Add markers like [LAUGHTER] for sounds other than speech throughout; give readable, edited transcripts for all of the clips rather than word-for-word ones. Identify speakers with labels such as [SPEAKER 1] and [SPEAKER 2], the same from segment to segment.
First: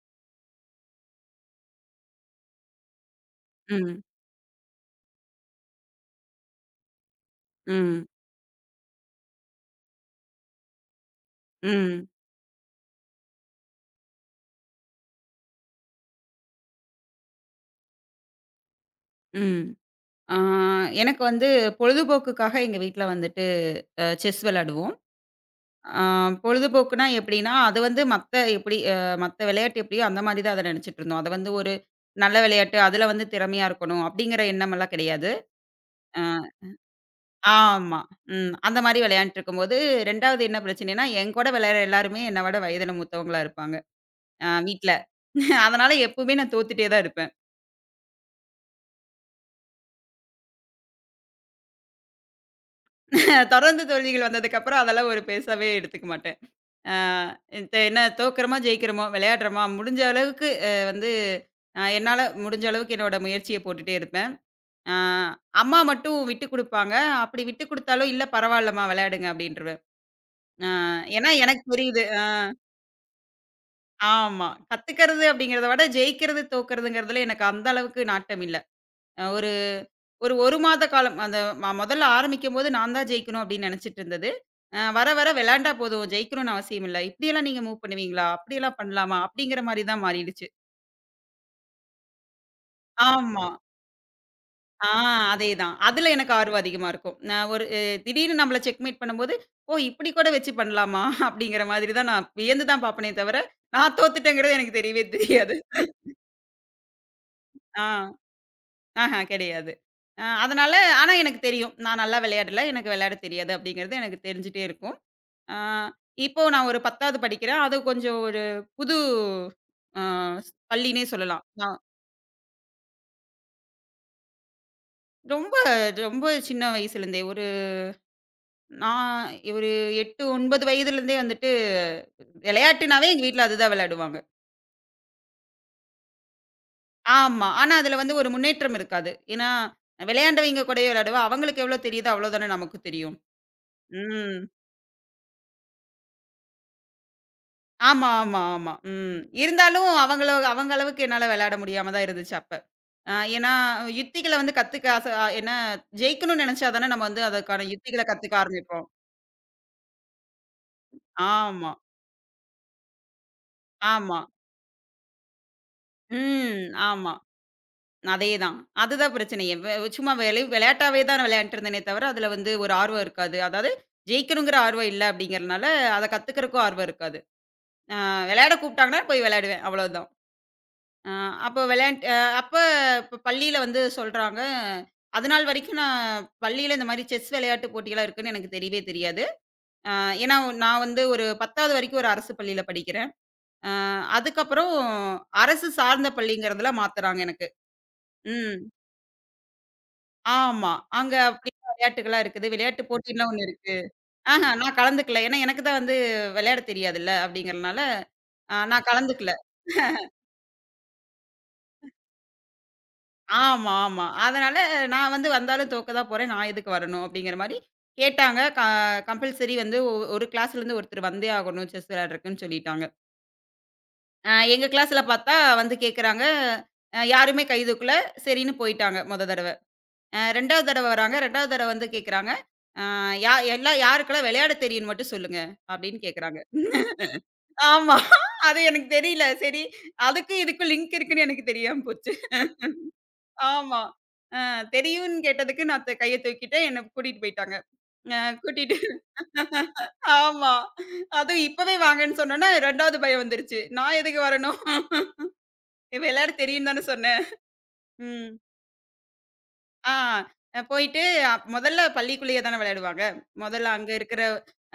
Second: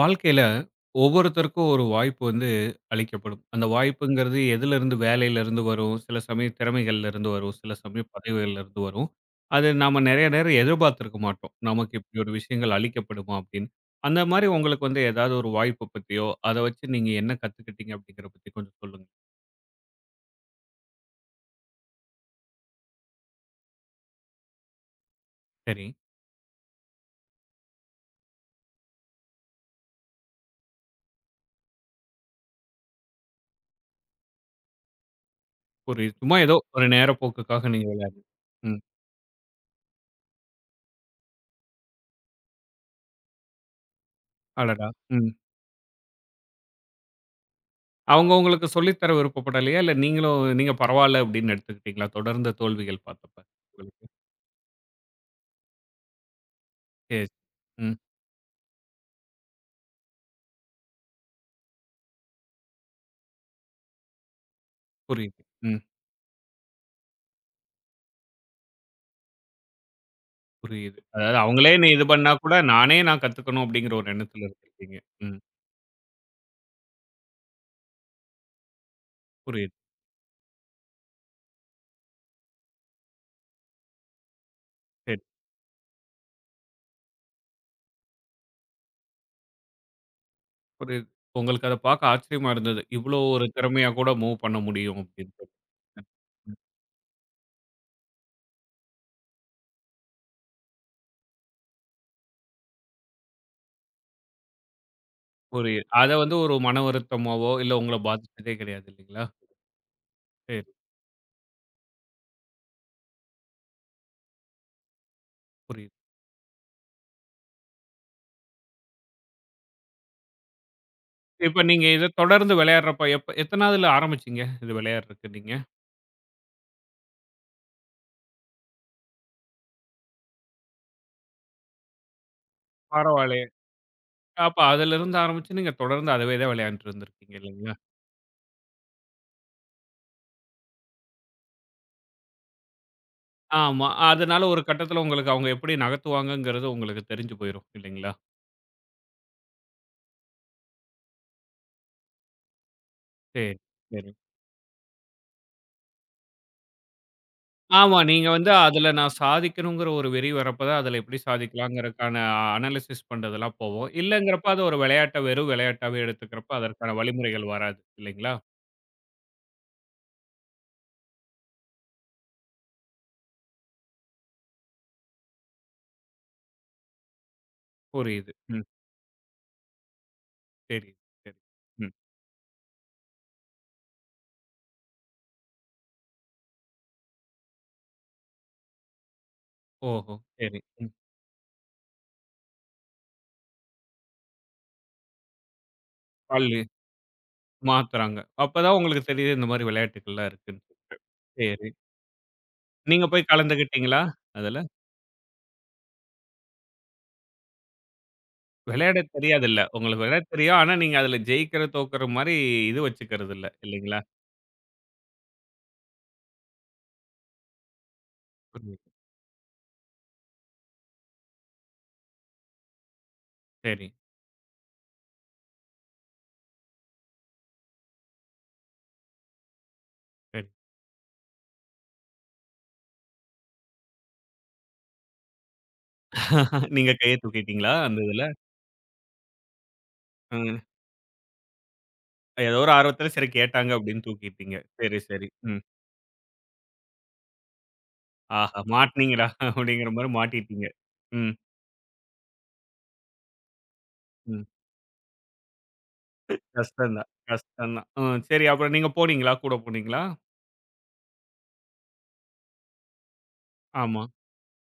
[SPEAKER 1] வாழ்க்கையில ஒவ்வொருத்தருக்கும் ஒரு வாய்ப்பு வந்து அளிக்கப்படும். அந்த
[SPEAKER 2] ம்.
[SPEAKER 1] வாய்ப்புங்கிறது எதிலிருந்து வேலையிலிருந்து வரும், சில சமயம் திறமைகள்ல இருந்து வரும், சில
[SPEAKER 2] ம்.
[SPEAKER 1] சமயம் பதவிகள்ல இருந்து வரும். அது நாம நெறைய நேரம் எதிர்பார்த்திருக்க மாட்டோம். நமக்கு
[SPEAKER 2] ம்.
[SPEAKER 1] இப்படி ஒரு விஷயங்கள் அளிக்கப்படுமா அப்படின்னு. அந்த மாரி உங்களுக்கு வந்து ஏதாவது ஒரு வாய்ப்பு பத்தியோ, அத வச்சு நீங்க என்ன கத்துக்கிட்டீங்க அப்படிங்கிறத பத்தி கொஞ்சம் சொல்லுங்க.
[SPEAKER 2] ம். ஆ எனக்கு வந்து பொழுதுபோக்குக்காக எங்க வீட்ல வந்துட்டு செஸ் விளையாடுவோம்.
[SPEAKER 1] சரி.
[SPEAKER 2] ஆ பொழுதுபோக்குன்னா எப்படின்னா, அது வந்து மத்த எப்படி மத்த விளையாட்டு எப்படியோ அந்த மாரி தான் அத நெனைச்சுட்டுருந்தோம். அத வந்து ஒரு நல்ல விளையாட்டு, அதுல வந்து திறமையா இருக்கணும் அப்படிங்கிற எண்ணமெல்லாம் கிடையாது.
[SPEAKER 1] ஒரு
[SPEAKER 2] அ
[SPEAKER 1] சும்மா ஏதோ ஒரு நேரப்போக்குக்காக நீங்க
[SPEAKER 2] ஆமா.
[SPEAKER 1] விளையாடுனீங்க.
[SPEAKER 2] ம். அந்த
[SPEAKER 1] ம்.
[SPEAKER 2] மாரி விளையாண்ட்டுருக்கும்போது 2வது என்ன பிரச்சனைன்னா, என் கூட விளையாடுற எல்லாருமே என்ன விட வயதில மூத்தவங்களா இருப்பாங்க.
[SPEAKER 1] அடடா!
[SPEAKER 2] வீட்ல.
[SPEAKER 1] ம்.
[SPEAKER 2] [LAUGHS] அதனால எப்பவுமே நான் தோத்துட்டே தான் இருப்பேன்.
[SPEAKER 1] அவங்க உங்களுக்கு சொல்லி தர விருப்பப்படலையா? இல்ல நீங்களும் நீங்க பரவால்ல அப்படின்னு எடுத்துக்கிட்டீங்களா? தொடர்ந்த தோல்விகள் பார்த்தப்ப
[SPEAKER 2] [LAUGHS] தொடர்ந்து
[SPEAKER 1] உங்களுக்கு.
[SPEAKER 2] தோல்விகள் வந்ததுக்கப்புறம் அதெல்லாம் ஒரு பெருசாவே எடுத்துக்க மாட்டேன். ஆ
[SPEAKER 1] சரி.
[SPEAKER 2] இப்ப
[SPEAKER 1] ம்.
[SPEAKER 2] என்ன தோக்கிறோமா, ஜெயிக்கிறோமோ, விளையாடுறோமா, முடிஞ்ச அளவுக்கு அ வந்து அ என்னால முடிஞ்ச அளவுக்கு என்னோட முயற்சிய போட்டுட்டே இருப்பேன். ஆ
[SPEAKER 1] புரியுது. ம்.
[SPEAKER 2] அம்மா மட்டும் விட்டு குடுப்பாங்க. அப்படி விட்டு குடுத்தாலும், "இல்ல பரவால்லம்மா விளையாடுங்க" அப்படின்ருவேன். ஆ
[SPEAKER 1] புரியுது.
[SPEAKER 2] ஏன்னா
[SPEAKER 1] அதாவது
[SPEAKER 2] எனக்கு
[SPEAKER 1] அவங்களே நீ
[SPEAKER 2] புரியுது.
[SPEAKER 1] இது பண்ணா கூட நானே நான் கத்துக்கணும் அப்படிங்கிற ஒரு எண்ணத்துல
[SPEAKER 2] ஆமா.
[SPEAKER 1] இருந்திருக்கீங்க.
[SPEAKER 2] கத்துக்கிறது
[SPEAKER 1] ம்.
[SPEAKER 2] அப்படிங்கிறத விட, ஜெயிக்கிறது, தோக்கிறதுங்கிறதுல எனக்கு அந்த அளவுக்கு நாட்டம் இல்ல. அ
[SPEAKER 1] புரியுது.
[SPEAKER 2] ஒரு 1 மாத காலம் அந்த முதல்ல ஆரம்பிக்கும்போது நான் தான் ஜெயிக்கணும் அப்படின்னு நெனைச்சிட்டு இருந்தது. வர
[SPEAKER 1] சரி.
[SPEAKER 2] வர விளையாண்டா போதும் ஜெயிக்கணும்னு அவசியம் இல்ல. இப்படியெல்லாம் நீங்க மூவ் பண்ணுவீங்களா? அப்படியெல்லாம் பண்ணலாமா? அப்படிங்கிற மாரி தான் மாறிடுச்சு.
[SPEAKER 1] புரியுது. உங்களுக்கு அத பார்க்க ஆச்சரியமா இருந்தது. இவ்வளோ ஒரு
[SPEAKER 2] ஆமா.
[SPEAKER 1] திறமையா கூட மூவ் பண்ண
[SPEAKER 2] ஆ
[SPEAKER 1] முடியும் அப்படின்னு சொல்லிட்டு.
[SPEAKER 2] அதேதான். அதுல எனக்கு
[SPEAKER 1] ம்.
[SPEAKER 2] ஆர்வம் அதிகமா இருக்கும். நான் ஒரு திடீர்னு நம்மள செக்மேட் பண்ணும்போது, "ஓ! இப்படி கூட வச்சு பண்ணலாமா?" அப்படிங்கிற மாதிரி தான் நான் வியந்து தான் பார்ப்பனே தவிர, நான் தோத்துட்டேங்கிறது எனக்கு தெரியவே தெரியாது.
[SPEAKER 1] புரியுது. அத வந்து ஒரு மன வருத்தமாவோ, இல்ல
[SPEAKER 2] ஆ.
[SPEAKER 1] உங்கள பாதிச்சதே கிடையாது
[SPEAKER 2] ஆஹா
[SPEAKER 1] இல்லைங்களா?
[SPEAKER 2] கிடையாது. அ
[SPEAKER 1] சரி.
[SPEAKER 2] அதனால ஆனா எனக்கு தெரியும். நான் நல்லா விளையாடல. எனக்கு விளையாட தெரியாது அப்படிங்கிறது எனக்கு தெரிஞ்சுட்டே இருக்கும். ஆ,
[SPEAKER 1] புரியுது.
[SPEAKER 2] இப்போ நான் ஒரு 10வது படிக்கிறேன். அது கொஞ்சம் ஒரு புது அ பள்ளின்னே சொல்லலாம்.
[SPEAKER 1] இப்ப
[SPEAKER 2] நான்
[SPEAKER 1] நீங்க இத தொடர்ந்து விளையாடுறப்ப எப்ப எத்தனாவதுல ஆரம்பிச்சீங்க? இது விளையாடுறதுக்கு நீங்க?
[SPEAKER 2] ரொம்ப ரொம்ப சின்ன வயசுலேருந்தே ஒரு நான் ஒரு 8, 9 வயதுலேருந்தே வந்துட்டு விளையாட்டுனாவே எங்க
[SPEAKER 1] பரவால்ல.
[SPEAKER 2] வீட்ல அதுதான் விளையாடுவாங்க.
[SPEAKER 1] அப்ப அதிலிருந்து ஆரம்பிச்சு நீங்க தொடர்ந்து அதவே தான் விளையாண்டுட்டு இருந்திருக்கீங்க
[SPEAKER 2] ஆமா.
[SPEAKER 1] இல்லைங்களா?
[SPEAKER 2] ஆனா அதுல வந்து ஒரு முன்னேற்றம் இருக்காது. ஏன்னா, விளையாண்டவைங்க கூடயே விளையாடுவேன். அவங்களுக்கு எவ்வளோ தெரியுதோ அவ்வளோ தானே நமக்கும் தெரியும்.
[SPEAKER 1] ஆமா.
[SPEAKER 2] ம்.
[SPEAKER 1] அதனால ஒரு கட்டத்தில உங்களுக்கு அவங்க எப்படி நகர்த்துவாங்கங்கிறது உங்களுக்கு தெரிஞ்சு போயிரும்
[SPEAKER 2] ஆமா,
[SPEAKER 1] இல்லைங்களா?
[SPEAKER 2] ஆமா, ஆமா. ம். இருந்தாலும் அவங்க அளவுக்கு என்னால விளையாட முடியாம தான் இருந்துச்சு அப்ப. ஏன்னா,
[SPEAKER 1] சரி, சரி.
[SPEAKER 2] யுத்திகள வந்து கத்துக்க ஆச ஏன்னா ஜெயிக்கணும்னு நெனச்சா தானே நம்ம வந்து அதற்கான
[SPEAKER 1] ஆமா.
[SPEAKER 2] யுத்திகள
[SPEAKER 1] நீங்க
[SPEAKER 2] கத்துக்க
[SPEAKER 1] வந்து
[SPEAKER 2] ஆரம்பிப்போம்.
[SPEAKER 1] அதில நான் சாதிக்கணுங்கிற ஒரு வெறி வரப்ப தான் அதில எப்படி
[SPEAKER 2] ஆமா,
[SPEAKER 1] சாதிக்கலாங்கிறதுக்கான அனலைசிஸ் பண்றதெல்லாம் போவோம்.
[SPEAKER 2] ஆமா.
[SPEAKER 1] இல்லங்கிறப்ப அது ஒரு விளையாட்ட வெறும் விளையாட்டாவே எடுத்துக்கிறப்ப
[SPEAKER 2] ம்.
[SPEAKER 1] அதற்கான
[SPEAKER 2] ஆமா.
[SPEAKER 1] வழிமுறைகள் வராது இல்லைங்களா?
[SPEAKER 2] அதேதான். அதுதான் பிரச்சனையே. சும்மா வெளை விளையாட்டாவே தான் விளையாண்ட்டு இருந்தேனே தவிர, அதுல வந்து ஒரு ஆர்வம் இருக்காது. அதாவது ஜெயிக்கணுங்கிற ஆர்வம் இல்ல அப்டிங்கிறனால, அத கத்துக்கிறக்கும் ஆர்வம் இருக்காது. அ
[SPEAKER 1] புரியுது.
[SPEAKER 2] விளையாட
[SPEAKER 1] ம்.
[SPEAKER 2] கூப்ட்டாங்கன்னா போய் விளையாடுவேன். அவ்வளவுதான்.
[SPEAKER 1] சரி,
[SPEAKER 2] ஆ
[SPEAKER 1] சரி.
[SPEAKER 2] அப்போ
[SPEAKER 1] ம்.
[SPEAKER 2] விளையாண்ட் அ அப்ப இப்ப பள்ளியில வந்து சொல்றாங்க, அதுநாள் வரைக்கும் நான் பள்ளியில இந்த மாரி செஸ் விளையாட்டு போட்டிலாம் இருக்குன்னு எனக்கு தெரியவே தெரியாது. அ
[SPEAKER 1] ஓஹோ!
[SPEAKER 2] ஏன்னா
[SPEAKER 1] சரி.
[SPEAKER 2] நான்
[SPEAKER 1] ம்.
[SPEAKER 2] வந்து ஒரு 10வது வரைக்கும் ஒரு அரசு பள்ளியில படிக்கிறேன். அ அதுக்கப்புறம் அரசு சார்ந்த
[SPEAKER 1] பள்ளி
[SPEAKER 2] பள்ளிங்கிறதுல மாத்துறாங்க எனக்கு.
[SPEAKER 1] மாத்துறாங்க.
[SPEAKER 2] ம்.
[SPEAKER 1] அப்பதான் உங்களுக்கு தெரியுது இந்த மாரி விளையாட்டுக்கள்லாம் இருக்குன்னு.
[SPEAKER 2] ஆமா. அங்க அப்படி
[SPEAKER 1] சரி.
[SPEAKER 2] விளையாட்டுகள்லாம் இருக்குது. விளையாட்டு
[SPEAKER 1] நீங்க போய்
[SPEAKER 2] போட்டின்லாம் ஒண்ணு இருக்கு.
[SPEAKER 1] கலந்துக்கிட்டீங்களா?
[SPEAKER 2] ஆஹ
[SPEAKER 1] அதுல?
[SPEAKER 2] நான் கலந்துக்கல. ஏன்னா எனக்கு தான் வந்து விளையாட தெரியாதுல்ல அப்படிங்கிறனால, நான்
[SPEAKER 1] விளையாட
[SPEAKER 2] கலந்துக்கல.
[SPEAKER 1] தெரியாதுல்ல. உங்களுக்கு விளையாட தெரியும். ஆனா, நீங்க அதுல ஜெயிக்கிற, தோக்குற மாரி இது வச்சுக்கிறது இல்ல.
[SPEAKER 2] ஆமா,
[SPEAKER 1] இல்லைங்களா?
[SPEAKER 2] ஆமா. அதனால நான் வந்து வந்தாலும் தோக்க தான் போறேன். நான் எதுக்கு வரணும்? அப்படிங்கிற மாரி கேட்டாங்க.
[SPEAKER 1] புரியுது.
[SPEAKER 2] கம்பல்சரி வந்து ஒரு கிளாஸ்லேருந்து ஒருத்தர் வந்தே ஆகணும் செஸ் விளையாடுறதுக்குன்னு சொல்லிட்டாங்க.
[SPEAKER 1] சரி,
[SPEAKER 2] எங்க கிளாஸ்ல பார்த்தா வந்து கேட்குறாங்க. யாருமே கை தூக்கல. சரின்னு போயிட்டாங்க மொத தடவ.
[SPEAKER 1] சரி.
[SPEAKER 2] 2வது தடவ வராங்க. 2வது தடவ வந்து கேட்குறாங்க. அ யா எல்லா யாருக்கெல்லாம் விளையாட தெரியும்ன்னு மட்டும் சொல்லுங்க அப்படின்னு கேட்குறாங்க.
[SPEAKER 1] [LAUGHS] நீங்க கைய
[SPEAKER 2] [LAUGHS]
[SPEAKER 1] தூக்கிட்டீங்களா?
[SPEAKER 2] ஆமா.
[SPEAKER 1] அந்த இதுல?
[SPEAKER 2] அது எனக்கு தெரியல. சரி அதுக்கும்
[SPEAKER 1] ம்.
[SPEAKER 2] இதுக்கும் லிங்க் இருக்குன்னு எனக்கு தெரியாம போச்சு.
[SPEAKER 1] ஏதோ ஒரு ஆர்வத்துல சரி கேட்டாங்க
[SPEAKER 2] ஆமா.
[SPEAKER 1] அப்படின்னு
[SPEAKER 2] அ
[SPEAKER 1] தூக்கிட்டீங்க. சரி,
[SPEAKER 2] தெரியும்ன்னு
[SPEAKER 1] சரி. ம்.
[SPEAKER 2] கேட்டதுக்கு நான் கைய தூக்கிட்டேன். என்ன கூட்டிட்டு போயிட்டாங்க. அ
[SPEAKER 1] ஆஹா!
[SPEAKER 2] கூட்டிட்டு
[SPEAKER 1] மாட்னீங்கடா அப்படிங்கிற மாரி
[SPEAKER 2] ஆமா.
[SPEAKER 1] மாட்டிட்டீங்க. ம்,
[SPEAKER 2] அதுவும் இப்பவே வாங்கன்னு சொன்னோனே 2வது பயம் வந்துருச்சு. நான் எதுக்கு
[SPEAKER 1] ம்.
[SPEAKER 2] வரணும்? விளையாட தெரியும்ன்னு தானே
[SPEAKER 1] கஷ்டம் தான்,
[SPEAKER 2] சொன்னேன்.
[SPEAKER 1] கஷ்டம் தான். ம்.
[SPEAKER 2] ம்.
[SPEAKER 1] சரி அப்புறம் நீங்க போனீங்களா? கூட
[SPEAKER 2] ஆ
[SPEAKER 1] போனீங்களா?
[SPEAKER 2] போயிட்டு முதல்ல பள்ளிக்குள்ளேயே தானே விளையாடுவாங்க. முதல்ல அங்க
[SPEAKER 1] ஆமா.
[SPEAKER 2] இருக்கிற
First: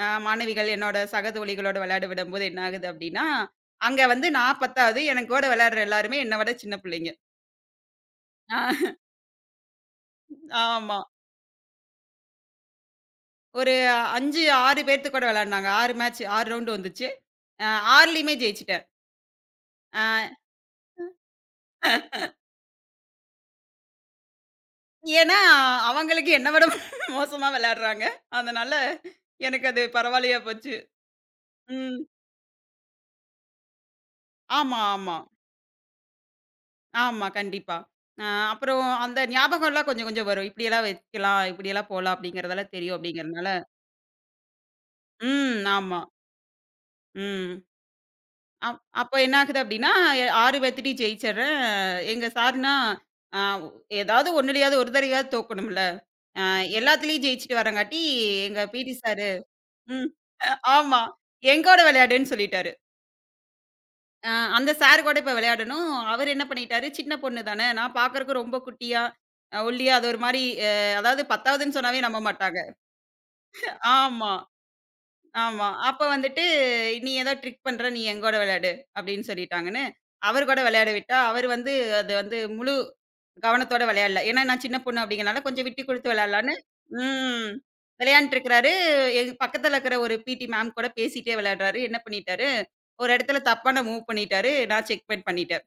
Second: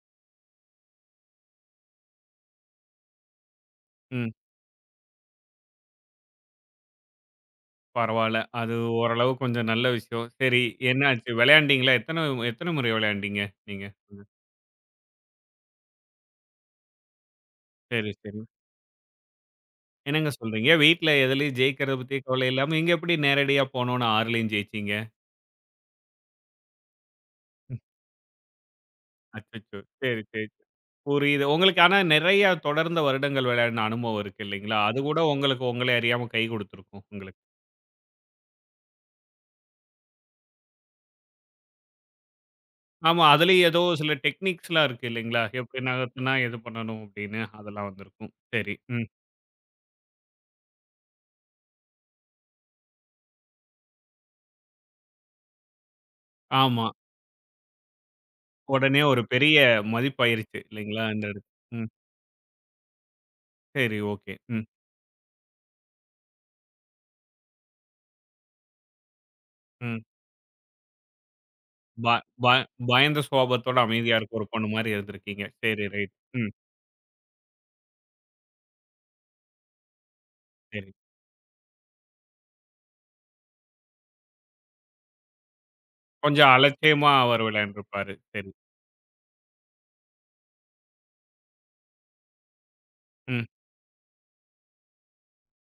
[SPEAKER 2] மாணவிகள் என்னோட சக தோழிகளோட விளையாட விடும்போது என்ன ஆகுது அப்டின்னா, அங்க வந்து
[SPEAKER 1] ம்.
[SPEAKER 2] நான் 10வது எனக்கு கூட விளையாடுற எல்லாருமே என்ன விட சின்ன பிள்ளைங்க.
[SPEAKER 1] பரவால்ல.
[SPEAKER 2] ஆ
[SPEAKER 1] அது ஓரளவு கொஞ்சம் நல்ல விஷயம். சரி
[SPEAKER 2] ஆமா.
[SPEAKER 1] என்ன ஆச்சு? விளையாண்டீங்களா? எத்தன எத்தன முறை விளையாண்டீங்க
[SPEAKER 2] ஒரு
[SPEAKER 1] நீங்க?
[SPEAKER 2] 5, 6 பேத்து கூட விளையாடுனாங்க. 6 மேட்ச் 6 ரவுண்டு வந்துச்சு. அ
[SPEAKER 1] சரி,
[SPEAKER 2] 6லயுமே
[SPEAKER 1] சரி.
[SPEAKER 2] ஜெயிச்சுட்டேன்.
[SPEAKER 1] என்னங்க
[SPEAKER 2] அ
[SPEAKER 1] சொல்றீங்க? வீட்ல எதுலயும் ஜெயிக்கிறத பத்தி கவலை இல்லாம, இங்க எப்படி நேரடியா போனோனே 6லயும் ஜெயிச்சீங்க?
[SPEAKER 2] ஏன்னா, அவங்களுக்கு என்ன விட [LAUGHS] மோசமா விளையாடுறாங்க. அதனால எனக்கு
[SPEAKER 1] அச்சச்சோ!
[SPEAKER 2] அது
[SPEAKER 1] சரி,
[SPEAKER 2] பரவாயில்லையா
[SPEAKER 1] சரி.
[SPEAKER 2] போச்சு.
[SPEAKER 1] புரியுது. உங்களுக்கு ஆனா
[SPEAKER 2] ம்.
[SPEAKER 1] நெறைய தொடர்ந்த வருடங்கள் விளையாடின அனுபவம் இருக்கு இல்லைங்களா?
[SPEAKER 2] ஆமா,
[SPEAKER 1] அது
[SPEAKER 2] ஆமா.
[SPEAKER 1] கூட உங்களுக்கு உங்கள அறியாம கை குடுத்துருக்கும்
[SPEAKER 2] ஆமா,
[SPEAKER 1] உங்களுக்கு.
[SPEAKER 2] கண்டிப்பா. அ அப்புறம் அந்த ஞாபகம்லாம் கொஞ்சம் கொஞ்சம் வரும். இப்படியெல்லாம் வைக்கலாம், இப்படியெல்லாம் போலாம் அப்படிங்கிறதெல்லாம் தெரியும்
[SPEAKER 1] ஆமா,
[SPEAKER 2] அப்படிங்கிறதுனால
[SPEAKER 1] அதுலயும் ஏதோ சில டெக்னிக்ஸ்லாம் இருக்கு இல்லைங்களா?
[SPEAKER 2] ம்.
[SPEAKER 1] எப்படி
[SPEAKER 2] ஆமா.
[SPEAKER 1] நகர்த்துனா எது பண்ணணும் அப்படின்னு
[SPEAKER 2] ம்.
[SPEAKER 1] அதெல்லாம் வந்திருக்கும். சரி,
[SPEAKER 2] அப்
[SPEAKER 1] ம்.
[SPEAKER 2] அப்ப என்ன ஆகுது அப்படின்னா, 6 பேத்துட்டயும் ஜெயிச்சர்றேன். எங்க சார்னா, அ ஏதாவது ஒண்ணுலயாவது ஒரு தடவையாவது தோக்கணும்ல. அ
[SPEAKER 1] ஆமா.
[SPEAKER 2] எல்லாத்துலயும் ஜெயிச்சுட்டு வரங்காட்டி, எங்க பிடி
[SPEAKER 1] உடனே ஒரு
[SPEAKER 2] சாரு
[SPEAKER 1] பெரிய
[SPEAKER 2] ம். அ
[SPEAKER 1] மதிப்பாயிருச்சு
[SPEAKER 2] ஆமா.
[SPEAKER 1] இல்லைங்களா? இந்த இடத்து
[SPEAKER 2] எங்கூட
[SPEAKER 1] ம்.
[SPEAKER 2] விளையாடுன்னு சொல்லிட்டாரு.
[SPEAKER 1] சரி,
[SPEAKER 2] அ
[SPEAKER 1] ஓகே. ம்,
[SPEAKER 2] அந்த சார் கூட இப்ப விளையாடணும். அவரு என்ன பண்ணிட்டாரு, சின்ன பொண்ணு தானே, நான் பார்க்கறக்கு ரொம்ப குட்டியா, ஒல்லியா,
[SPEAKER 1] ம்.
[SPEAKER 2] அது ஒரு மாரி அ அதாவது 10வதுன்னு
[SPEAKER 1] ப
[SPEAKER 2] சொன்னாவே நம்ப
[SPEAKER 1] ப
[SPEAKER 2] மாட்டாங்க.
[SPEAKER 1] பயந்த சுபாவத்தோட அமைதியா
[SPEAKER 2] ஆமா.
[SPEAKER 1] இருக்க ஒரு பொண்ணு மாரி இருந்திருக்கீங்க.
[SPEAKER 2] ஆமா.
[SPEAKER 1] சரி
[SPEAKER 2] அப்ப
[SPEAKER 1] ரைட்.
[SPEAKER 2] வந்துட்டு,
[SPEAKER 1] ம்.
[SPEAKER 2] "நீ ஏதோ ட்ரிக் பண்ற, நீ எங்கூட விளையாடு" அப்படின்னு சொல்லிட்டாங்கன்னு, அவர் கூட விளையாட
[SPEAKER 1] சரி.
[SPEAKER 2] விட்டா, அவர் வந்து அது வந்து முழு கவனத்தோட விளையாடல. ஏன்னா, நான் சின்ன பொண்ணு அப்படிங்கிறனால கொஞ்சம் விட்டு குடுத்து
[SPEAKER 1] கொஞ்சம்
[SPEAKER 2] விளையாடலான்னு
[SPEAKER 1] அலட்சியமா அவர்
[SPEAKER 2] ம்.
[SPEAKER 1] விளையாண்டுருப்பாரு. சரி.
[SPEAKER 2] விளையாண்ட்டுருக்கிறாரு. எங்க பக்கத்துல இருக்கிற ஒரு பிடி மேம் கூட பேசிட்டே விளையாடுறாரு. என்ன பண்ணிட்டாரு, ஒரு இடத்துல
[SPEAKER 1] ம்.
[SPEAKER 2] தப்பான மூவ் பண்ணிட்டாரு. நான் செக்மெண்ட் பண்ணிட்டேன்.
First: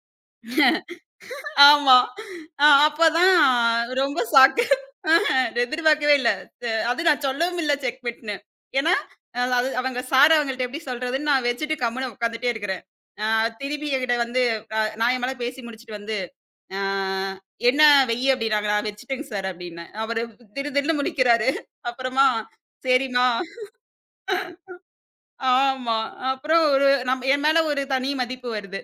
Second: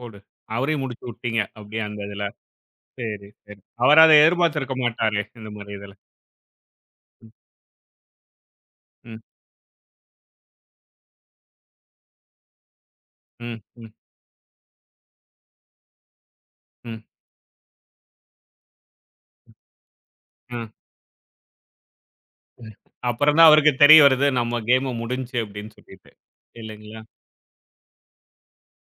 [SPEAKER 1] போடு. அவரையும் முடிச்சு விட்டீங்க. அப்படியே
[SPEAKER 2] ஆமா.
[SPEAKER 1] அந்த இதுல. சரி,
[SPEAKER 2] அப்பதான்
[SPEAKER 1] சரி. அவரு அத
[SPEAKER 2] ரொம்ப ஷாக்கு.
[SPEAKER 1] எதிர்பார்த்திருக்க மாட்டாரே!
[SPEAKER 2] ஆஹ
[SPEAKER 1] இந்த மாரி இதுல.
[SPEAKER 2] எதிர்பார்க்கவே இல்ல. அது நான் சொல்லவும் இல்ல செக்மெட்ன்னு. ஏன்னா,
[SPEAKER 1] ம்,
[SPEAKER 2] அது அவங்க சார் அவங்கள்ட்ட எப்படி சொல்றதுன்னு நான் வச்சுட்டு கம்முனு உட்காந்துட்டே இருக்கிறேன். அ
[SPEAKER 1] ம்,
[SPEAKER 2] திருப்பி
[SPEAKER 1] ம்,
[SPEAKER 2] என்கிட்ட வந்து நான் என் மேல பேசி முடிச்சுட்டு வந்து, "அ
[SPEAKER 1] ம்,
[SPEAKER 2] என்ன வெய்யி" அப்படின்னாங்க. "நான் வச்சுட்டேங்க சார்" அப்படின்னேன். அவரு
[SPEAKER 1] ம்.
[SPEAKER 2] திடுதிடுன்னு முழிக்கிறாரு. அப்புறமா, "சரிம்மா"
[SPEAKER 1] அப்புறம் தான் அவருக்கு தெரிய வருது. நம்ம கேமு முடிஞ்சுச்சு அப்படின்னு
[SPEAKER 2] ஆமா.
[SPEAKER 1] சொல்லிட்டு.
[SPEAKER 2] அப்புறம் ஒரு
[SPEAKER 1] இல்லைங்களா?
[SPEAKER 2] என் மேல ஒரு தனி மதிப்பு வருது.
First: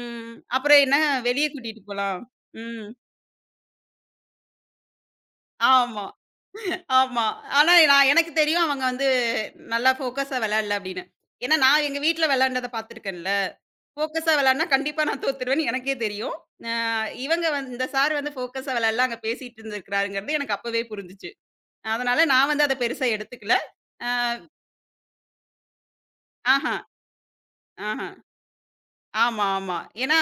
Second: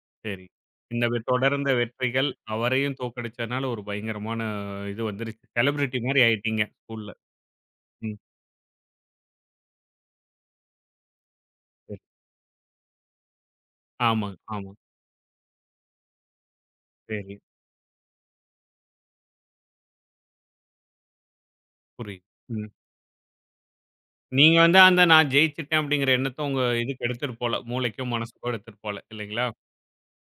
[SPEAKER 2] ம்.
[SPEAKER 1] சரி.
[SPEAKER 2] அப்புறம் என்ன
[SPEAKER 1] இந்த
[SPEAKER 2] வெளிய
[SPEAKER 1] தொடர்ந்த
[SPEAKER 2] கூட்டிட்டு போலாம்.
[SPEAKER 1] வெற்றிகள்
[SPEAKER 2] ம்.
[SPEAKER 1] அவரையும் தோற்கடிச்சதுனால ஒரு பயங்கரமான இது வந்துருச்சு. செலிபிரிட்டி
[SPEAKER 2] ஆமா.
[SPEAKER 1] மாரி ஆயிட்டீங்க ஸ்கூல்ல.
[SPEAKER 2] ஆமா. ஆனா நான்
[SPEAKER 1] ம்.
[SPEAKER 2] எனக்கு தெரியும் அவங்க வந்து நல்லா ஃபோக்கஸா விளையாடல அப்படின்னு. ஏன்னா நான்
[SPEAKER 1] சரி.
[SPEAKER 2] எங்க வீட்ல விளையாண்டத பார்த்துருக்கேன்ல. ஃபோக்கஸா
[SPEAKER 1] ஆமாங்க,
[SPEAKER 2] விளையாடுனா
[SPEAKER 1] ஆமா.
[SPEAKER 2] கண்டிப்பா நான் தோத்துருவேன்னு எனக்கே தெரியும். அ
[SPEAKER 1] சரி.
[SPEAKER 2] இவங்க வந்து இந்த சார் வந்து ஃபோக்கஸா விளையாடல அங்க பேசிட்டு இருந்திருக்கிறாருங்கிறது எனக்கு அப்பவே புரிஞ்சுச்சு.
[SPEAKER 1] புரியுது.
[SPEAKER 2] அதனால நான் வந்து
[SPEAKER 1] ம்.
[SPEAKER 2] அத பெருசா எடுத்துக்கல. அ
[SPEAKER 1] நீங்க வந்து அந்த நான் ஜெயிச்சுட்டேன் அப்படிங்கிற எண்ணத்த உங்க
[SPEAKER 2] ஆஹா,
[SPEAKER 1] இதுக்கு எடுத்துட்டு போல. மூளைக்கோ,
[SPEAKER 2] ஆஹா.
[SPEAKER 1] மனசுக்கோ எடுத்துட்டு போல
[SPEAKER 2] ஆமா,
[SPEAKER 1] இல்லைங்களா?
[SPEAKER 2] ஆமா. ஏன்னா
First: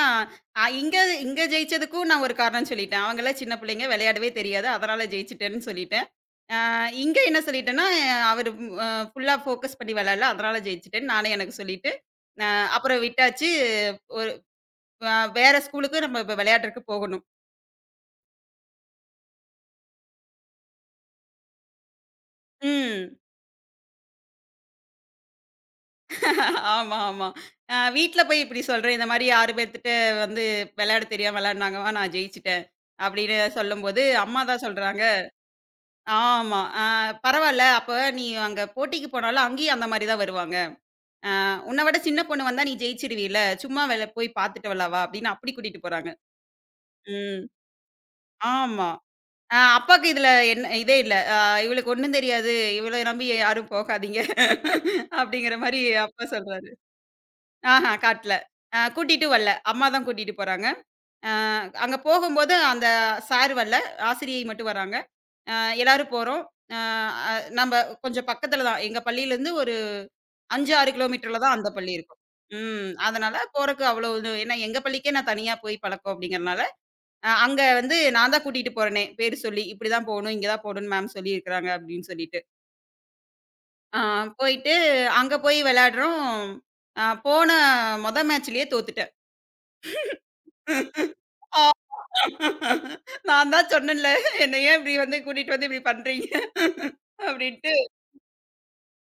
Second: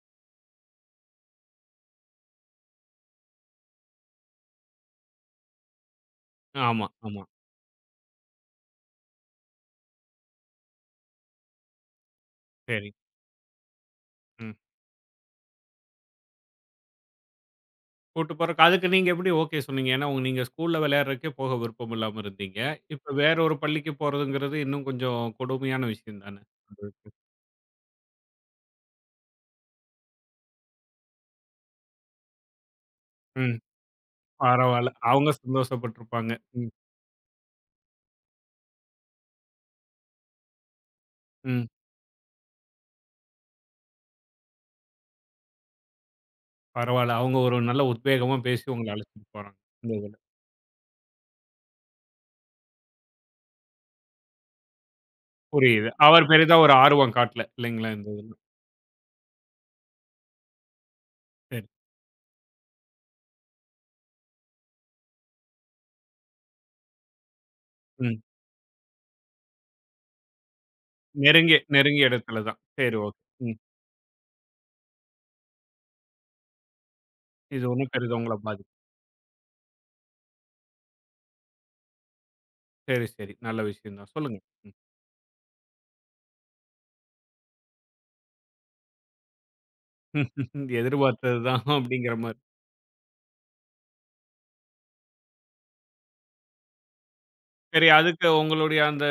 [SPEAKER 2] அ இங்க இங்க ஜெயிச்சதுக்கும் நான் ஒரு காரணம் சொல்லிட்டேன். அவங்கலாம் சின்ன பிள்ளைங்க விளையாடவே தெரியாது. அதனால ஜெயிச்சுட்டேன்னு சொல்லிட்டேன். ஆ
[SPEAKER 1] ஆமா,
[SPEAKER 2] இங்க
[SPEAKER 1] ஆமா.
[SPEAKER 2] என்ன சொல்லிட்டேன்னா, அவரு ஃபுல்லா ஃபோக்கஸ் பண்ணி விளையாடல. அதனால ஜெயிச்சுட்டேன்னு நானே எனக்கு சொல்லிட்டு, அ
[SPEAKER 1] சரி.
[SPEAKER 2] அப்புறம் விட்டாச்சு. ஒரு
[SPEAKER 1] ம்.
[SPEAKER 2] அ வேற ஸ்கூலுக்கு நம்ம இப்ப விளையாடுறதுக்கு போகணும்.
[SPEAKER 1] கூட்டு போறக்கு அதுக்கு நீங்க எப்படி ஓகே சொன்னீங்க? ஏன்னா உங்க- நீங்க ஸ்கூல்ல விளையாடுறதுக்கே போக விருப்பம் இல்லாம இருந்தீங்க. இப்ப
[SPEAKER 2] ம்.
[SPEAKER 1] வேற ஒரு பள்ளிக்கு போறதுங்கிறது இன்னும் கொஞ்சம் கொடுமையான விஷயம் தானே? அந்த
[SPEAKER 2] ஆமா,
[SPEAKER 1] இது.
[SPEAKER 2] ஆமா. வீட்ல போய் இப்படி சொல்றேன். இந்த மாரி 6 பேர்த்துட்ட வந்து விளையாட தெரியாம விளையாடுனாங்கம்மா, நான் ஜெயிச்சுட்டேன். அப்படின்னு
[SPEAKER 1] ம்.
[SPEAKER 2] சொல்லும்போது, அம்மா தான்
[SPEAKER 1] பரவால்ல.
[SPEAKER 2] சொல்றாங்க.
[SPEAKER 1] அவங்க சந்தோஷப்பட்டுருப்பாங்க.
[SPEAKER 2] ஆமா.
[SPEAKER 1] ம்,
[SPEAKER 2] பரவால்ல. அப்ப நீ அங்க போட்டிக்கு போனாலும் அங்கேயும் அந்த மாரி தான் வருவாங்க. அ
[SPEAKER 1] ம்.
[SPEAKER 2] உன்ன விட சின்ன பொண்ணு வந்தா நீ ஜெயிச்சுருவீல்ல. சும்மா வெள போய் பார்த்துட்டு வரலாவா? அப்படின்னு அப்படி கூட்டிட்டு போறாங்க.
[SPEAKER 1] பரவால்ல. அவங்க
[SPEAKER 2] ம்.
[SPEAKER 1] ஒரு நல்ல உத்வேகமா பேசி
[SPEAKER 2] ஆமா.
[SPEAKER 1] உங்கள அழைச்சிட்டு போறாங்க. இந்த
[SPEAKER 2] அப்பாக்கு
[SPEAKER 1] இதுல.
[SPEAKER 2] இதுல என்ன இதே இல்ல. "இவளுக்கு ஒண்ணும் தெரியாது. இவள நம்பி யாரும் போகாதீங்க." [LAUGHS] அப்படிங்கிற மாரி
[SPEAKER 1] புரியுது.
[SPEAKER 2] அப்பா
[SPEAKER 1] அவர் பெரிதா
[SPEAKER 2] சொல்றாரு.
[SPEAKER 1] ஒரு ஆர்வம் காட்டல
[SPEAKER 2] ஆஹா
[SPEAKER 1] இல்லைங்களா? இந்த இதுல.
[SPEAKER 2] காட்டல. கூட்டிட்டு வரல. அம்மா தான் கூட்டிட்டு போறாங்க. அ
[SPEAKER 1] சரி.
[SPEAKER 2] அங்க போகும்போது அந்த சார் வரல. ஆசிரியை மட்டும் வராங்க. அ எல்லாரும் போறோம். அ அ நம்ப
[SPEAKER 1] ம்.
[SPEAKER 2] கொஞ்சம் பக்கத்துல தான். எங்க பள்ளியிலருந்து ஒரு 5, 6 கிலோமீட்டர்ல தான்
[SPEAKER 1] நெருங்கிய
[SPEAKER 2] அந்த பள்ளி
[SPEAKER 1] நெருங்கிய
[SPEAKER 2] இருக்கும்.
[SPEAKER 1] இடத்துல தான்.
[SPEAKER 2] ம்.
[SPEAKER 1] சரி, ஓகே.
[SPEAKER 2] அதனால
[SPEAKER 1] ம்.
[SPEAKER 2] போறக்கு அவ்வளோ இது ஏன்னா எங்க பள்ளிக்கே நான் தனியா போய் பழக்கம் அப்படிங்கிறனால அங்க
[SPEAKER 1] இது ஒண்ணும்
[SPEAKER 2] வந்து
[SPEAKER 1] பெரிதா
[SPEAKER 2] நான்
[SPEAKER 1] உங்கள
[SPEAKER 2] தான்
[SPEAKER 1] பாதிக்
[SPEAKER 2] கூட்டிட்டு போறேனே, பேரு சொல்லி. "இப்படிதான் போணும், இங்க தான் போணும்னு மேம் சொல்லியிருக்கிறாங்க." அப்படின்னு சொல்லிட்டு.
[SPEAKER 1] சரி, சரி. நல்ல விஷயம்
[SPEAKER 2] ஆ
[SPEAKER 1] தான். சொல்லுங்க.
[SPEAKER 2] போயிட்டு
[SPEAKER 1] ம்.
[SPEAKER 2] அங்க போய் விளையாடுறோம். போன மொத மேட்ச்லயே தோத்துட்டேன்.
[SPEAKER 1] [LAUGHS] எதிர்பார்த்தது
[SPEAKER 2] ஆ
[SPEAKER 1] தான் அப்படிங்கிற மாரி.
[SPEAKER 2] நான் தான் சொன்னேன்ல, "என்ன ஏன் இப்படி வந்து கூட்டிட்டு வந்து இப்படி பண்றீங்க?" அப்படின்ட்டு.
[SPEAKER 1] சரி, அதுக்கு உங்களுடைய அந்த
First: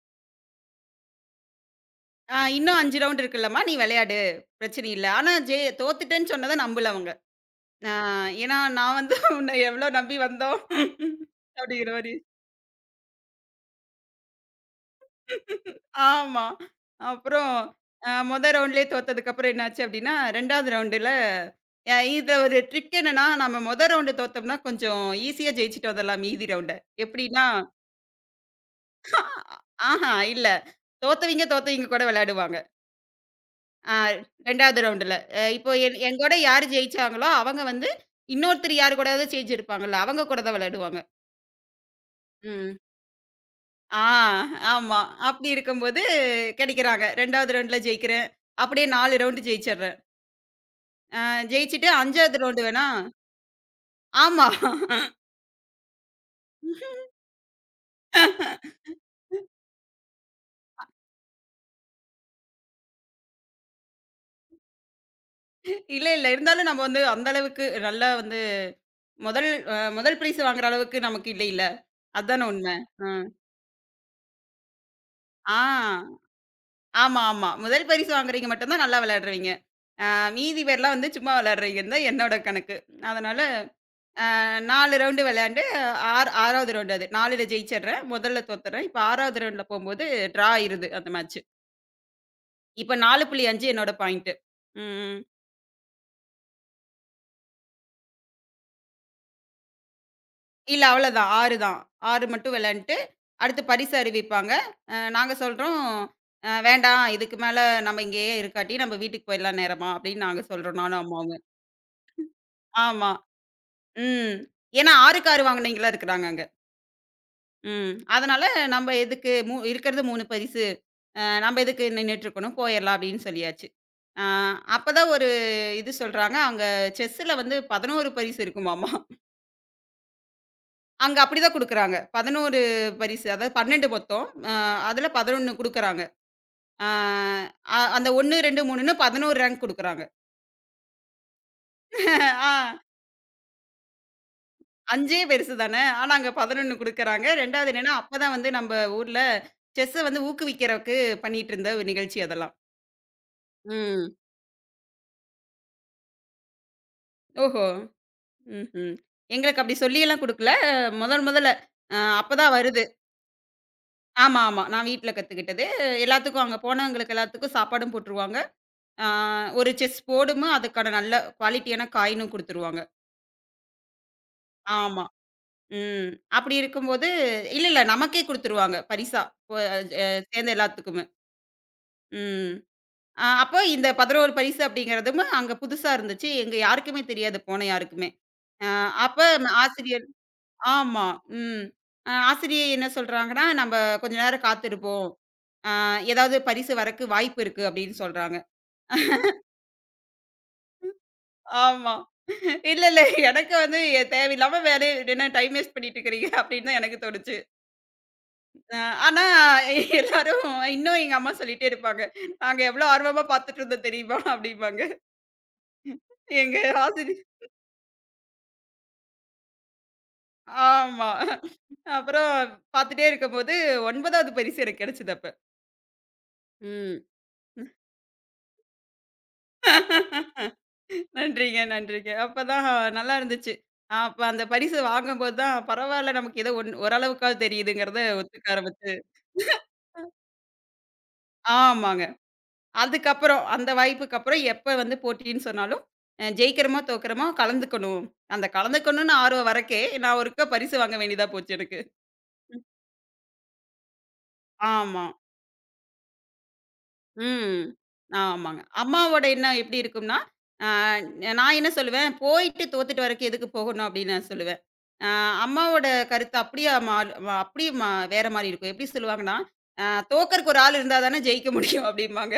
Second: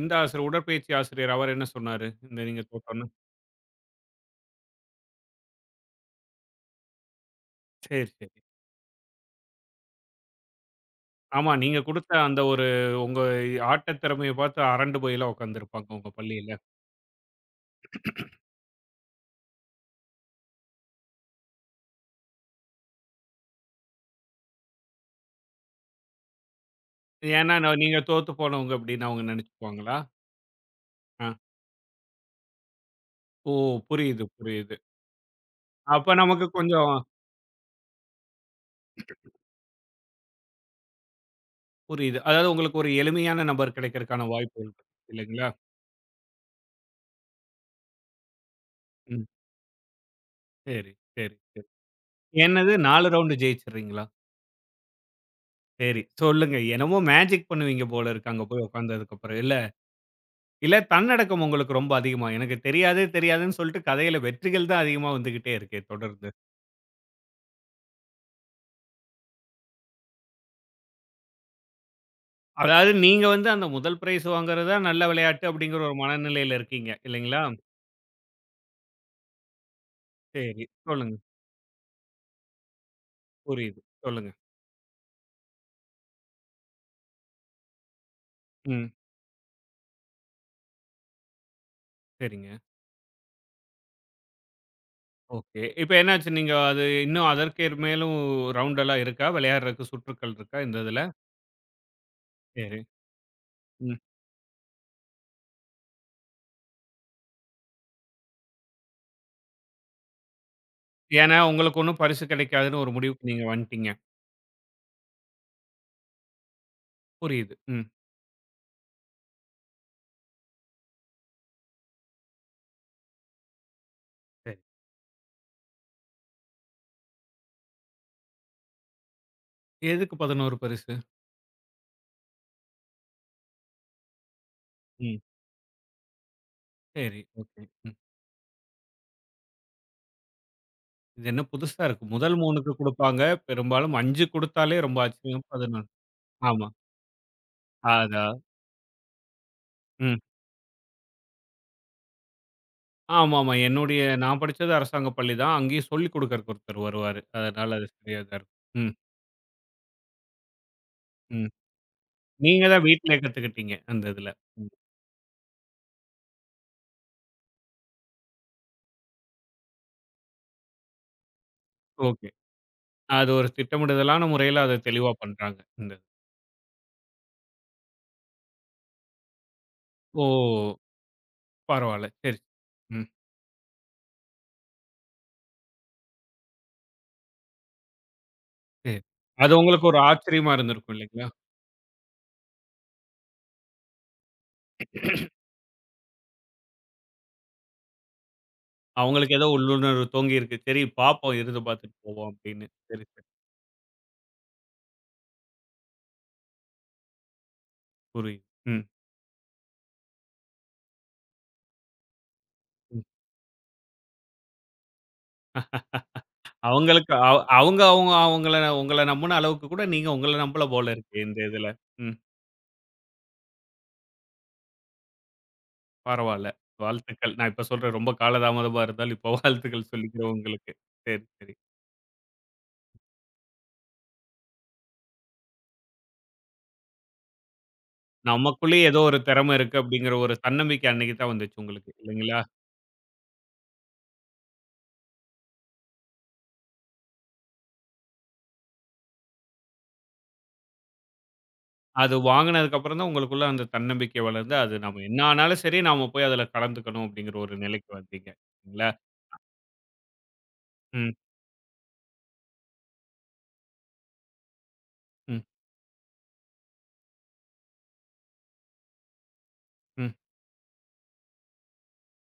[SPEAKER 1] இந்த ஆசிரியர் உடற்பயிற்சி ஆசிரியர் அவர் என்ன சொன்னாரு? இந்த நீங்க
[SPEAKER 2] இன்னும் 5
[SPEAKER 1] தோட்டோம்னு.
[SPEAKER 2] ரவுண்ட் இருக்குல்லம்மா, நீ விளையாடு. பிரச்சனை இல்ல." ஆனா தோத்துட்டேன்னு சொன்னத நம்பல அவங்க. ஆ
[SPEAKER 1] சரி, சரி.
[SPEAKER 2] ஏன்னா, நான் வந்து உன்ன எவ்வளோ நம்பி வந்தோம்
[SPEAKER 1] ஆமா, நீங்க
[SPEAKER 2] அப்படிங்கிற
[SPEAKER 1] குடுத்த
[SPEAKER 2] மாரி.
[SPEAKER 1] அந்த ஒரு உங்க ஆட்டத் திறமைய பார்த்து அரண்டு போய்லாம் உட்கார்ந்திருப்பாங்க உங்க
[SPEAKER 2] ஆமா.
[SPEAKER 1] பள்ளியில.
[SPEAKER 2] அப்புறம் மொத ரவுண்ட்லயே தோத்ததுக்கப்புறம் என்னாச்சு அப்டின்னா, 2வது ரவுண்டுல இதுல ஒரு ட்ரிக் என்னன்னா, நம்ம மொத ரவுண்டு தோத்தோம்னா கொஞ்சம் ஈஸியா ஜெயிச்சுட்டு வந்துரலாம் மீதி ரவுண்ட. எப்டின்னா
[SPEAKER 1] ஏன்னா, நான் நீங்க தோத்து போனவங்க அப்படின்னு
[SPEAKER 2] அ
[SPEAKER 1] அவங்க நெனைச்சுக்குவாங்களா?
[SPEAKER 2] ஆஹா இல்ல.
[SPEAKER 1] அ.
[SPEAKER 2] தோத்தவிங்க தோத்தவிங்க கூட விளையாடுவாங்க.
[SPEAKER 1] ஓ!
[SPEAKER 2] அ
[SPEAKER 1] புரியுது, புரியுது.
[SPEAKER 2] 2வது ரவுண்டுல. இப்போ
[SPEAKER 1] அப்ப
[SPEAKER 2] எங்கூட
[SPEAKER 1] நமக்கு
[SPEAKER 2] யாரு
[SPEAKER 1] கொஞ்சம்
[SPEAKER 2] ஜெயிச்சாங்களோ, அவங்க வந்து இன்னொருத்தர் யாரு கூடயாவது சேந்திருப்பாங்கல்ல, அவங்க கூட தான் விளையாடுவாங்க.
[SPEAKER 1] புரியுது. அதாவது உங்களுக்கு
[SPEAKER 2] ம்.
[SPEAKER 1] ஒரு எளிமையான நபர்
[SPEAKER 2] ஆ
[SPEAKER 1] கிடைக்கிறக்கான வாய்ப்பு இருக்கு.
[SPEAKER 2] ஆமா.
[SPEAKER 1] இல்லைங்களா?
[SPEAKER 2] அப்டி இருக்கும்போது, கிடைக்கிறாங்க. 2வது ரவுண்டுல ஜெயிக்கிறேன். அப்டியே 4
[SPEAKER 1] ம்.
[SPEAKER 2] ரவுண்டு ஜெயிச்சர்றேன்.
[SPEAKER 1] சரி, சரி, சரி.
[SPEAKER 2] ஜெயிச்சுட்டு 5வது ரவுண்டு
[SPEAKER 1] என்னது
[SPEAKER 2] வேணா
[SPEAKER 1] 4 ரவுண்டு ஜெயிச்சுர்றீங்களா?
[SPEAKER 2] ஆமா.
[SPEAKER 1] சரி. சொல்லுங்க. என்னமோ மேஜிக் பண்ணுவீங்க போல இருக்கு அங்க போய் உட்காந்ததுக்கப்புறம். இல்ல, இல்ல தன்னடக்கம் உங்களுக்கு ரொம்ப அதிகமா? எனக்கு தெரியாது, தெரியாதுன்னு சொல்லிட்டு கதையில வெற்றிகள் தான் அதிகமா வந்துகிட்டே இருக்கே
[SPEAKER 2] இல்ல, இல்ல.
[SPEAKER 1] தொடர்ந்து.
[SPEAKER 2] இருந்தாலும் நம்ம வந்து அந்த அளவுக்கு நல்லா வந்து முதல் முதல் பிரைஸ் வாங்குற அளவுக்கு நமக்கு இல்லைல்ல. அதான உண்ம.
[SPEAKER 1] அதாவது நீங்க
[SPEAKER 2] ம்.
[SPEAKER 1] வந்து அந்த முதல் பிரைஸ் வாங்குறது தான் நல்ல விளையாட்டு
[SPEAKER 2] ஆ.
[SPEAKER 1] அப்படிங்கிற ஒரு மனநிலையில இருக்கீங்க.
[SPEAKER 2] ஆமா,
[SPEAKER 1] இல்லைங்களா?
[SPEAKER 2] ஆமா. முதல் பரிசு வாங்குறவீங்க மட்டும் தான் நல்லா விளையாடுறவீங்க. மீதி
[SPEAKER 1] சரி.
[SPEAKER 2] பேர்லாம் வந்து
[SPEAKER 1] சொல்லுங்க.
[SPEAKER 2] சும்மா விளையாடுறவீங்கன்னு தான் என்னோட கணக்கு. அதனால
[SPEAKER 1] புரியுது. சொல்லுங்க.
[SPEAKER 2] 4 ரவுண்டு விளையாண்டு, 6வது ரவுண்டு அது. 4ல ஜெயிச்சர்றேன். முதல்ல தோத்துர்றேன்.
[SPEAKER 1] ம்.
[SPEAKER 2] இப்ப 6வது ரவுண்டுல போம்போது ட்ரா ஆயிருது அந்த மேட்ச்சு.
[SPEAKER 1] சரிங்க.
[SPEAKER 2] இப்ப 4.5 என்னோட பாயிண்ட்டு. ம்.
[SPEAKER 1] ஓகே. இப்ப என்னாச்சு? நீங்க அது இன்னும் அதற்கு மேலும் ரவுண்ட் எல்லாம் இருக்கா? விளையாடுறதுக்கு சுற்றுக்கள் இருக்கா இந்த
[SPEAKER 2] இல்ல
[SPEAKER 1] இதுல?
[SPEAKER 2] அவ்வளதான். 6 தான். 6 மட்டும்
[SPEAKER 1] சரி.
[SPEAKER 2] விளையாண்ட்டு, அடுத்து பரிசு
[SPEAKER 1] ம்.
[SPEAKER 2] அறிவிப்பாங்க. நாங்க சொல்றோம், வேண்டாம் இதுக்கு மேல நம்ம இங்கேயே இருக்காட்டி, நம்ம வீட்டுக்கு போயிடலாம் நேரமா" அப்படின்னு நாங்க சொல்றோம், நானும்
[SPEAKER 1] ஏன்னா
[SPEAKER 2] அம்மாவும்.
[SPEAKER 1] உங்களுக்கு ஒண்ணும் பரிசு கிடைக்காதுன்னு ஒரு
[SPEAKER 2] ஆமா.
[SPEAKER 1] முடிவுக்கு நீங்க வந்துட்டீங்க.
[SPEAKER 2] ம். ஏன்னா 6க்கு 6 வாங்குனவைங்களா இருக்கிறாங்க அங்க.
[SPEAKER 1] புரியுது. ம்.
[SPEAKER 2] ம். அதனால நம்ம எதுக்கு இருக்கிறது 3 பரிசு. நம்ம எதுக்கு நின்னுட்டுருக்கணும், போயிரலாம் அப்படின்னு சொல்லியாச்சு. அ
[SPEAKER 1] சரி.
[SPEAKER 2] அப்பதான் ஒரு இது சொல்றாங்க, அங்க செஸ்ஸுல வந்து 11 பரிசு இருக்குமாமா.
[SPEAKER 1] எதுக்கு 11 பரிசு?
[SPEAKER 2] அங்க அப்படிதான் குடுக்குறாங்க. 11 பரிசு. அதாவது 12 மொத்தம். அதுல
[SPEAKER 1] ம்.
[SPEAKER 2] 11 குடுக்குறாங்க. அ
[SPEAKER 1] சரி. ஓகே.
[SPEAKER 2] அ
[SPEAKER 1] ம்.
[SPEAKER 2] அந்த 1, 2, 3ன்னு 11 ரேங்க் குடுக்குறாங்க.
[SPEAKER 1] இது என்ன புதுசா இருக்கு. முதல்
[SPEAKER 2] [LAUGHS] ஆ
[SPEAKER 1] 3க்கு குடுப்பாங்க. பெரும்பாலும் 5 குடுத்தாலே ரொம்ப
[SPEAKER 2] 5
[SPEAKER 1] ஆச்சரியம்.
[SPEAKER 2] பெருசு தானே!
[SPEAKER 1] 11.
[SPEAKER 2] ஆனா அங்க
[SPEAKER 1] ஆமா.
[SPEAKER 2] 11 குடுக்குறாங்க. 2வது என்னன்னா, அப்பதான்
[SPEAKER 1] அதான்.
[SPEAKER 2] வந்து நம்ம ஊர்ல செஸ்ஸ
[SPEAKER 1] ம்.
[SPEAKER 2] வந்து ஊக்குவிக்கிறக்கு பண்ணிட்டுருந்த ஒரு நிகழ்ச்சி அதெல்லாம்.
[SPEAKER 1] ஆமாமா. என்னுடைய
[SPEAKER 2] ம்.
[SPEAKER 1] நான் படிச்சது அரசாங்க பள்ளி தான். அங்கேயும் சொல்லிக் குடுக்கறக்கு ஒருத்தர் வருவாரு.
[SPEAKER 2] ஓஹோ!
[SPEAKER 1] அதனால அது சரியா தான் இருக்கும். ம்.
[SPEAKER 2] ம்ஹ்ம். எங்களுக்கு அப்படி சொல்லியெல்லாம் குடுக்கல. முதல்ல
[SPEAKER 1] ம்.
[SPEAKER 2] அப்பதான்
[SPEAKER 1] நீங்க
[SPEAKER 2] வருது.
[SPEAKER 1] தான் வீட்லயே கத்துக்கிட்டீங்க அந்த இதுல.
[SPEAKER 2] ஆமா, ஆமா.
[SPEAKER 1] ம்.
[SPEAKER 2] நான் வீட்ல கத்துக்கிட்டது. எல்லாத்துக்கும் அங்க போனவங்களுக்கு எல்லாத்துக்கும் சாப்பாடும் போட்டுருவாங்க. ஆ ஒரு செஸ் போர்டும் அதுக்கான நல்ல குவாலிட்டியான
[SPEAKER 1] ஓகே.
[SPEAKER 2] காயினும் குடுத்துருவாங்க.
[SPEAKER 1] அது ஒரு திட்டமிடுதலான முறையில அத
[SPEAKER 2] ஆமா.
[SPEAKER 1] தெளிவா பண்றாங்க. இந்த
[SPEAKER 2] ம். அப்படி இருக்கும்போது இல்ல, இல்ல நமக்கே குடுத்துருவாங்க பரிசா. ப அ சேர்ந்த
[SPEAKER 1] ஓ!
[SPEAKER 2] எல்லாத்துக்குமே.
[SPEAKER 1] பரவால்ல. சரி.
[SPEAKER 2] ம்.
[SPEAKER 1] ம்.
[SPEAKER 2] அப்போ இந்த 11 பரிசு அப்படிங்கிறதும் அங்க புதுசா இருந்துச்சு. எங்க யாருக்குமே தெரியாது போன யாருக்குமே. அ
[SPEAKER 1] சரி.
[SPEAKER 2] அப்ப
[SPEAKER 1] அது உங்களுக்கு ஒரு
[SPEAKER 2] ஆசிரியர்
[SPEAKER 1] ஆச்சரியமா இருந்திருக்கும்
[SPEAKER 2] ஆமா.
[SPEAKER 1] இல்லைங்களா?
[SPEAKER 2] ம். ஆசிரியை என்ன சொல்றாங்கன்னா, "நம்ப கொஞ்ச நேரம் காத்திருப்போம். அ ஏதாவது பரிசு வரக்கு வாய்ப்பு இருக்கு" அப்படின்னு சொல்றாங்க.
[SPEAKER 1] அவங்களுக்கு ஏதோ உள்ளுணர்வு தோங்கியிருக்கு. சரி பார்ப்போம் இருந்து
[SPEAKER 2] ஆமா.
[SPEAKER 1] பார்த்துட்டு போவோம் அப்படின்னு.
[SPEAKER 2] இல்ல, இல்ல.
[SPEAKER 1] சரி, சரி.
[SPEAKER 2] எனக்கு வந்து தேவையில்லாம வேலைய என்ன டைம் வேஸ்ட் பண்ணிட்டு இருக்கிறீங்க அப்படின்னு தான் எனக்கு தோணுச்சு.
[SPEAKER 1] புரியுது.
[SPEAKER 2] அ
[SPEAKER 1] ம்.
[SPEAKER 2] ஆனா எல்லாரும் இன்னும் எங்க அம்மா சொல்லிட்டே இருப்பாங்க. நாங்க எவ்வளோ
[SPEAKER 1] ம்.
[SPEAKER 2] ஆர்வமா பார்த்துட்டு இருந்தோம் தெரியுமா? அப்படிம்பாங்க. எங்க
[SPEAKER 1] அவங்களுக்கு
[SPEAKER 2] ஆசிரியர்
[SPEAKER 1] அவ அவங்க அவங்க அவங்கள உங்கள நம்புன அளவுக்கு கூட நீங்க உங்கள நம்பல போல
[SPEAKER 2] ஆமா.
[SPEAKER 1] இருக்கு இந்த இதுல. ம்.
[SPEAKER 2] அப்புறம் பார்த்துட்டே இருக்கும்போது 9வது பரிசு எனக்கு கிடைச்சது அப்ப.
[SPEAKER 1] பரவால்ல.
[SPEAKER 2] ம்.
[SPEAKER 1] வாழ்த்துக்கள். நான் இப்ப சொல்றேன் ரொம்ப காலதாமதமா இருந்தாலும், இப்ப வாழ்த்துக்கள் சொல்லிக்கிறேன் உங்களுக்கு.
[SPEAKER 2] [LAUGHS]
[SPEAKER 1] சரி, சரி.
[SPEAKER 2] நன்றிங்க, நன்றிங்க. அப்பதான் நல்லா இருந்துச்சு. அப்ப அந்த பரிசு வாங்கும்போது தான் பரவால்ல நமக்கு ஏதோ ஓரளவுக்காவது தெரியுதுங்கிறத ஒத்துக்க
[SPEAKER 1] நமக்குள்ளயே
[SPEAKER 2] ஆரம்பிச்சு
[SPEAKER 1] ஏதோ ஒரு திறமை இருக்கு அப்படிங்கிற ஒரு தன்னம்பிக்கை அன்னைக்கு தான் வந்துச்சு உங்களுக்கு
[SPEAKER 2] ஆமாங்க.
[SPEAKER 1] இல்லைங்களா?
[SPEAKER 2] அதுக்கப்புறம் அந்த வாய்ப்புக்கு அப்புறம் எப்ப வந்து போட்டின்னு சொன்னாலும், ஜெயிக்கிறோமோ, தோக்கிறோமோ கலந்துக்கணும். அந்த கலந்துக்கணும்னு ஆர்வம் வரக்கே, நான் ஒருக்கா பரிசு வாங்க வேண்டியதா போச்சு எனக்கு.
[SPEAKER 1] அது வாங்குனதுக்கு அப்புறம் தான் உங்களுக்குள்ள அந்த தன்னம்பிக்கை வளர்ந்து, அது நம்ம
[SPEAKER 2] ஆமா.
[SPEAKER 1] என்ன ஆனாலும் சரி நாம போய் அதுல கலந்துக்கணும் அப்படிங்கிற ஒரு
[SPEAKER 2] ம்.
[SPEAKER 1] நிலைக்கு வந்தீங்க.
[SPEAKER 2] ஆமாங்க.
[SPEAKER 1] இல்லைங்களா?
[SPEAKER 2] அம்மாவோட எண்ணம் எப்படி இருக்கும்னா, அ
[SPEAKER 1] ம்,
[SPEAKER 2] நான் என்ன சொல்லுவேன், போயிட்டு தோத்துட்டு வரக்கு எதுக்கு போகணும் அப்படின்னு நான் சொல்லுவேன். அ
[SPEAKER 1] ம்,
[SPEAKER 2] அம்மாவோட கருத்து அப்படியே மாறு அப்படியே மா வேற மாரி இருக்கும். எப்படி சொல்லுவாங்கன்னா, அ
[SPEAKER 1] ம்.
[SPEAKER 2] தோக்கறக்கு ஒரு ஆள் இருந்தா தானே ஜெயிக்க முடியும் அப்படிம்பாங்க.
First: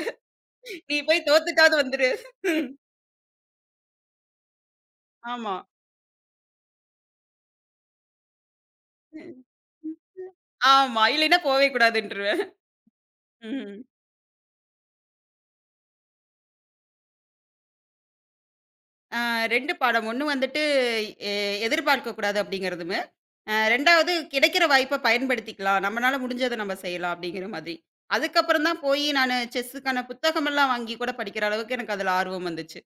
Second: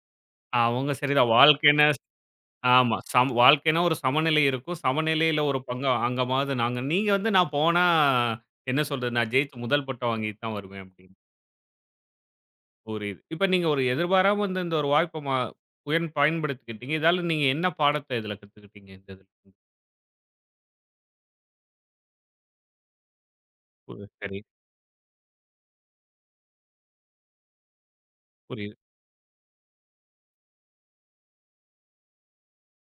[SPEAKER 1] அவங்க
[SPEAKER 2] நீ போய்
[SPEAKER 1] சரிதான்.
[SPEAKER 2] தோத்துட்டாவது
[SPEAKER 1] வாழ்க்கைன்னா
[SPEAKER 2] வந்துரு.
[SPEAKER 1] ஆமா. சம வாழ்க்கைன்னா ஒரு சமநிலை இருக்கும். சமநிலையில
[SPEAKER 2] ஆமா.
[SPEAKER 1] ஒரு பங்கு அங்கமாவது நாங்க நீங்க வந்து நான் போனா என்ன சொல்றது? நான் ஜெயிச்சு முதல் பட்டம் வாங்கிட்டு தான் வருவேன்
[SPEAKER 2] ஆமா.
[SPEAKER 1] அப்படின்னு
[SPEAKER 2] இல்லைன்னா போவே கூடாதுன்றும்.
[SPEAKER 1] ஒரு இது. இப்ப நீங்க
[SPEAKER 2] ம்ஹ்ம்.
[SPEAKER 1] ஒரு எதிர்பாராம வந்து இந்த ஒரு வாய்ப்ப மா உயர்ந்து பயன்படுத்திக்கிட்டீங்க. இதால நீங்க என்ன பாடத்த இதுல கத்துக்கிட்டீங்க இந்த
[SPEAKER 2] ஆ
[SPEAKER 1] இதுல?
[SPEAKER 2] 2 பாடம். 1 வந்துட்டு எ எதிர்பார்க்கக்கூடாது அப்படிங்கிறதுமே,
[SPEAKER 1] புரியுது.
[SPEAKER 2] 2வது
[SPEAKER 1] சரி,
[SPEAKER 2] கிடைக்கிற வாய்ப்ப பயன்படுத்திக்கலாம். நம்மனால முடிஞ்சத நம்ம செய்யலாம் அப்படிங்கிற மாதிரி. அதுக்கப்புறம்
[SPEAKER 1] புரியுது.
[SPEAKER 2] தான் போயி நானு செஸ்ஸுக்கான புத்தகமெல்லாம் வாங்கி கூட படிக்கிற அளவுக்கு எனக்கு அதுல ஆர்வம் வந்துச்சு.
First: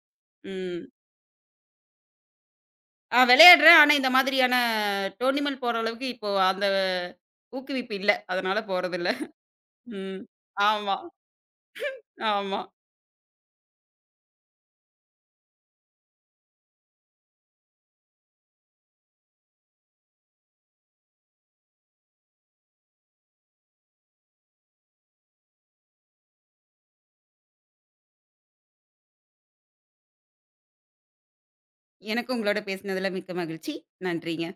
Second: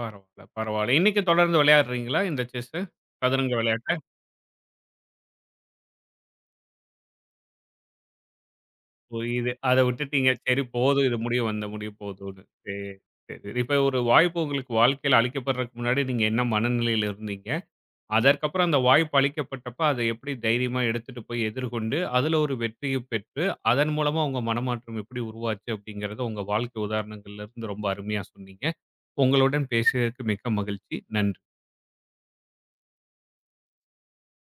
[SPEAKER 1] பரவால்ல,
[SPEAKER 2] ம்.
[SPEAKER 1] பரவால்ல. இன்னைக்கும் தொடர்ந்து விளையாடுறீங்களா? இந்த செஸ்ஸு? சதுரங்க
[SPEAKER 2] விளையாடுறேன்.
[SPEAKER 1] விளையாட்ட?
[SPEAKER 2] ஆனா இந்த மாதிரியான டோர்னிமென்ட் போற அளவுக்கு இப்போ அந்த ஊக்குவிப்பு இல்ல. அதனால போறதில்ல.
[SPEAKER 1] புரியுது. அத
[SPEAKER 2] ம்.
[SPEAKER 1] விட்டுட்டீங்க. சரி
[SPEAKER 2] ஆமா,
[SPEAKER 1] போதும். இது முடிவு வந்த முடிவு போதும்ன்னு.
[SPEAKER 2] ஆமா.
[SPEAKER 1] சரி, சரி. இப்ப ஒரு வாய்ப்பு உங்களுக்கு வாழ்க்கையில அளிக்கப்படுறதுக்கு முன்னாடி நீங்க என்ன மனநிலையில இருந்தீங்க? அதற்கப்புறம் அந்த வாய்ப்பு அளிக்கப்பட்டப்ப அத எப்படி தைரியமா எடுத்துட்டு போய் எதிர்கொண்டு, அதுல ஒரு வெற்றியும் பெற்று, அதன் மூலமா உங்க மனமாற்றம் எப்படி உருவாச்சு அப்படிங்கிறத உங்க வாழ்க்கை உதாரணங்கள்ல இருந்து ரொம்ப அருமையா சொன்னீங்க. உங்களுடன் பேசியதற்கு மிக்க மகிழ்ச்சி. நன்றி.
[SPEAKER 2] எனக்கு உங்களோட பேசினதுல மிக்க மகிழ்ச்சி. நன்றிங்க.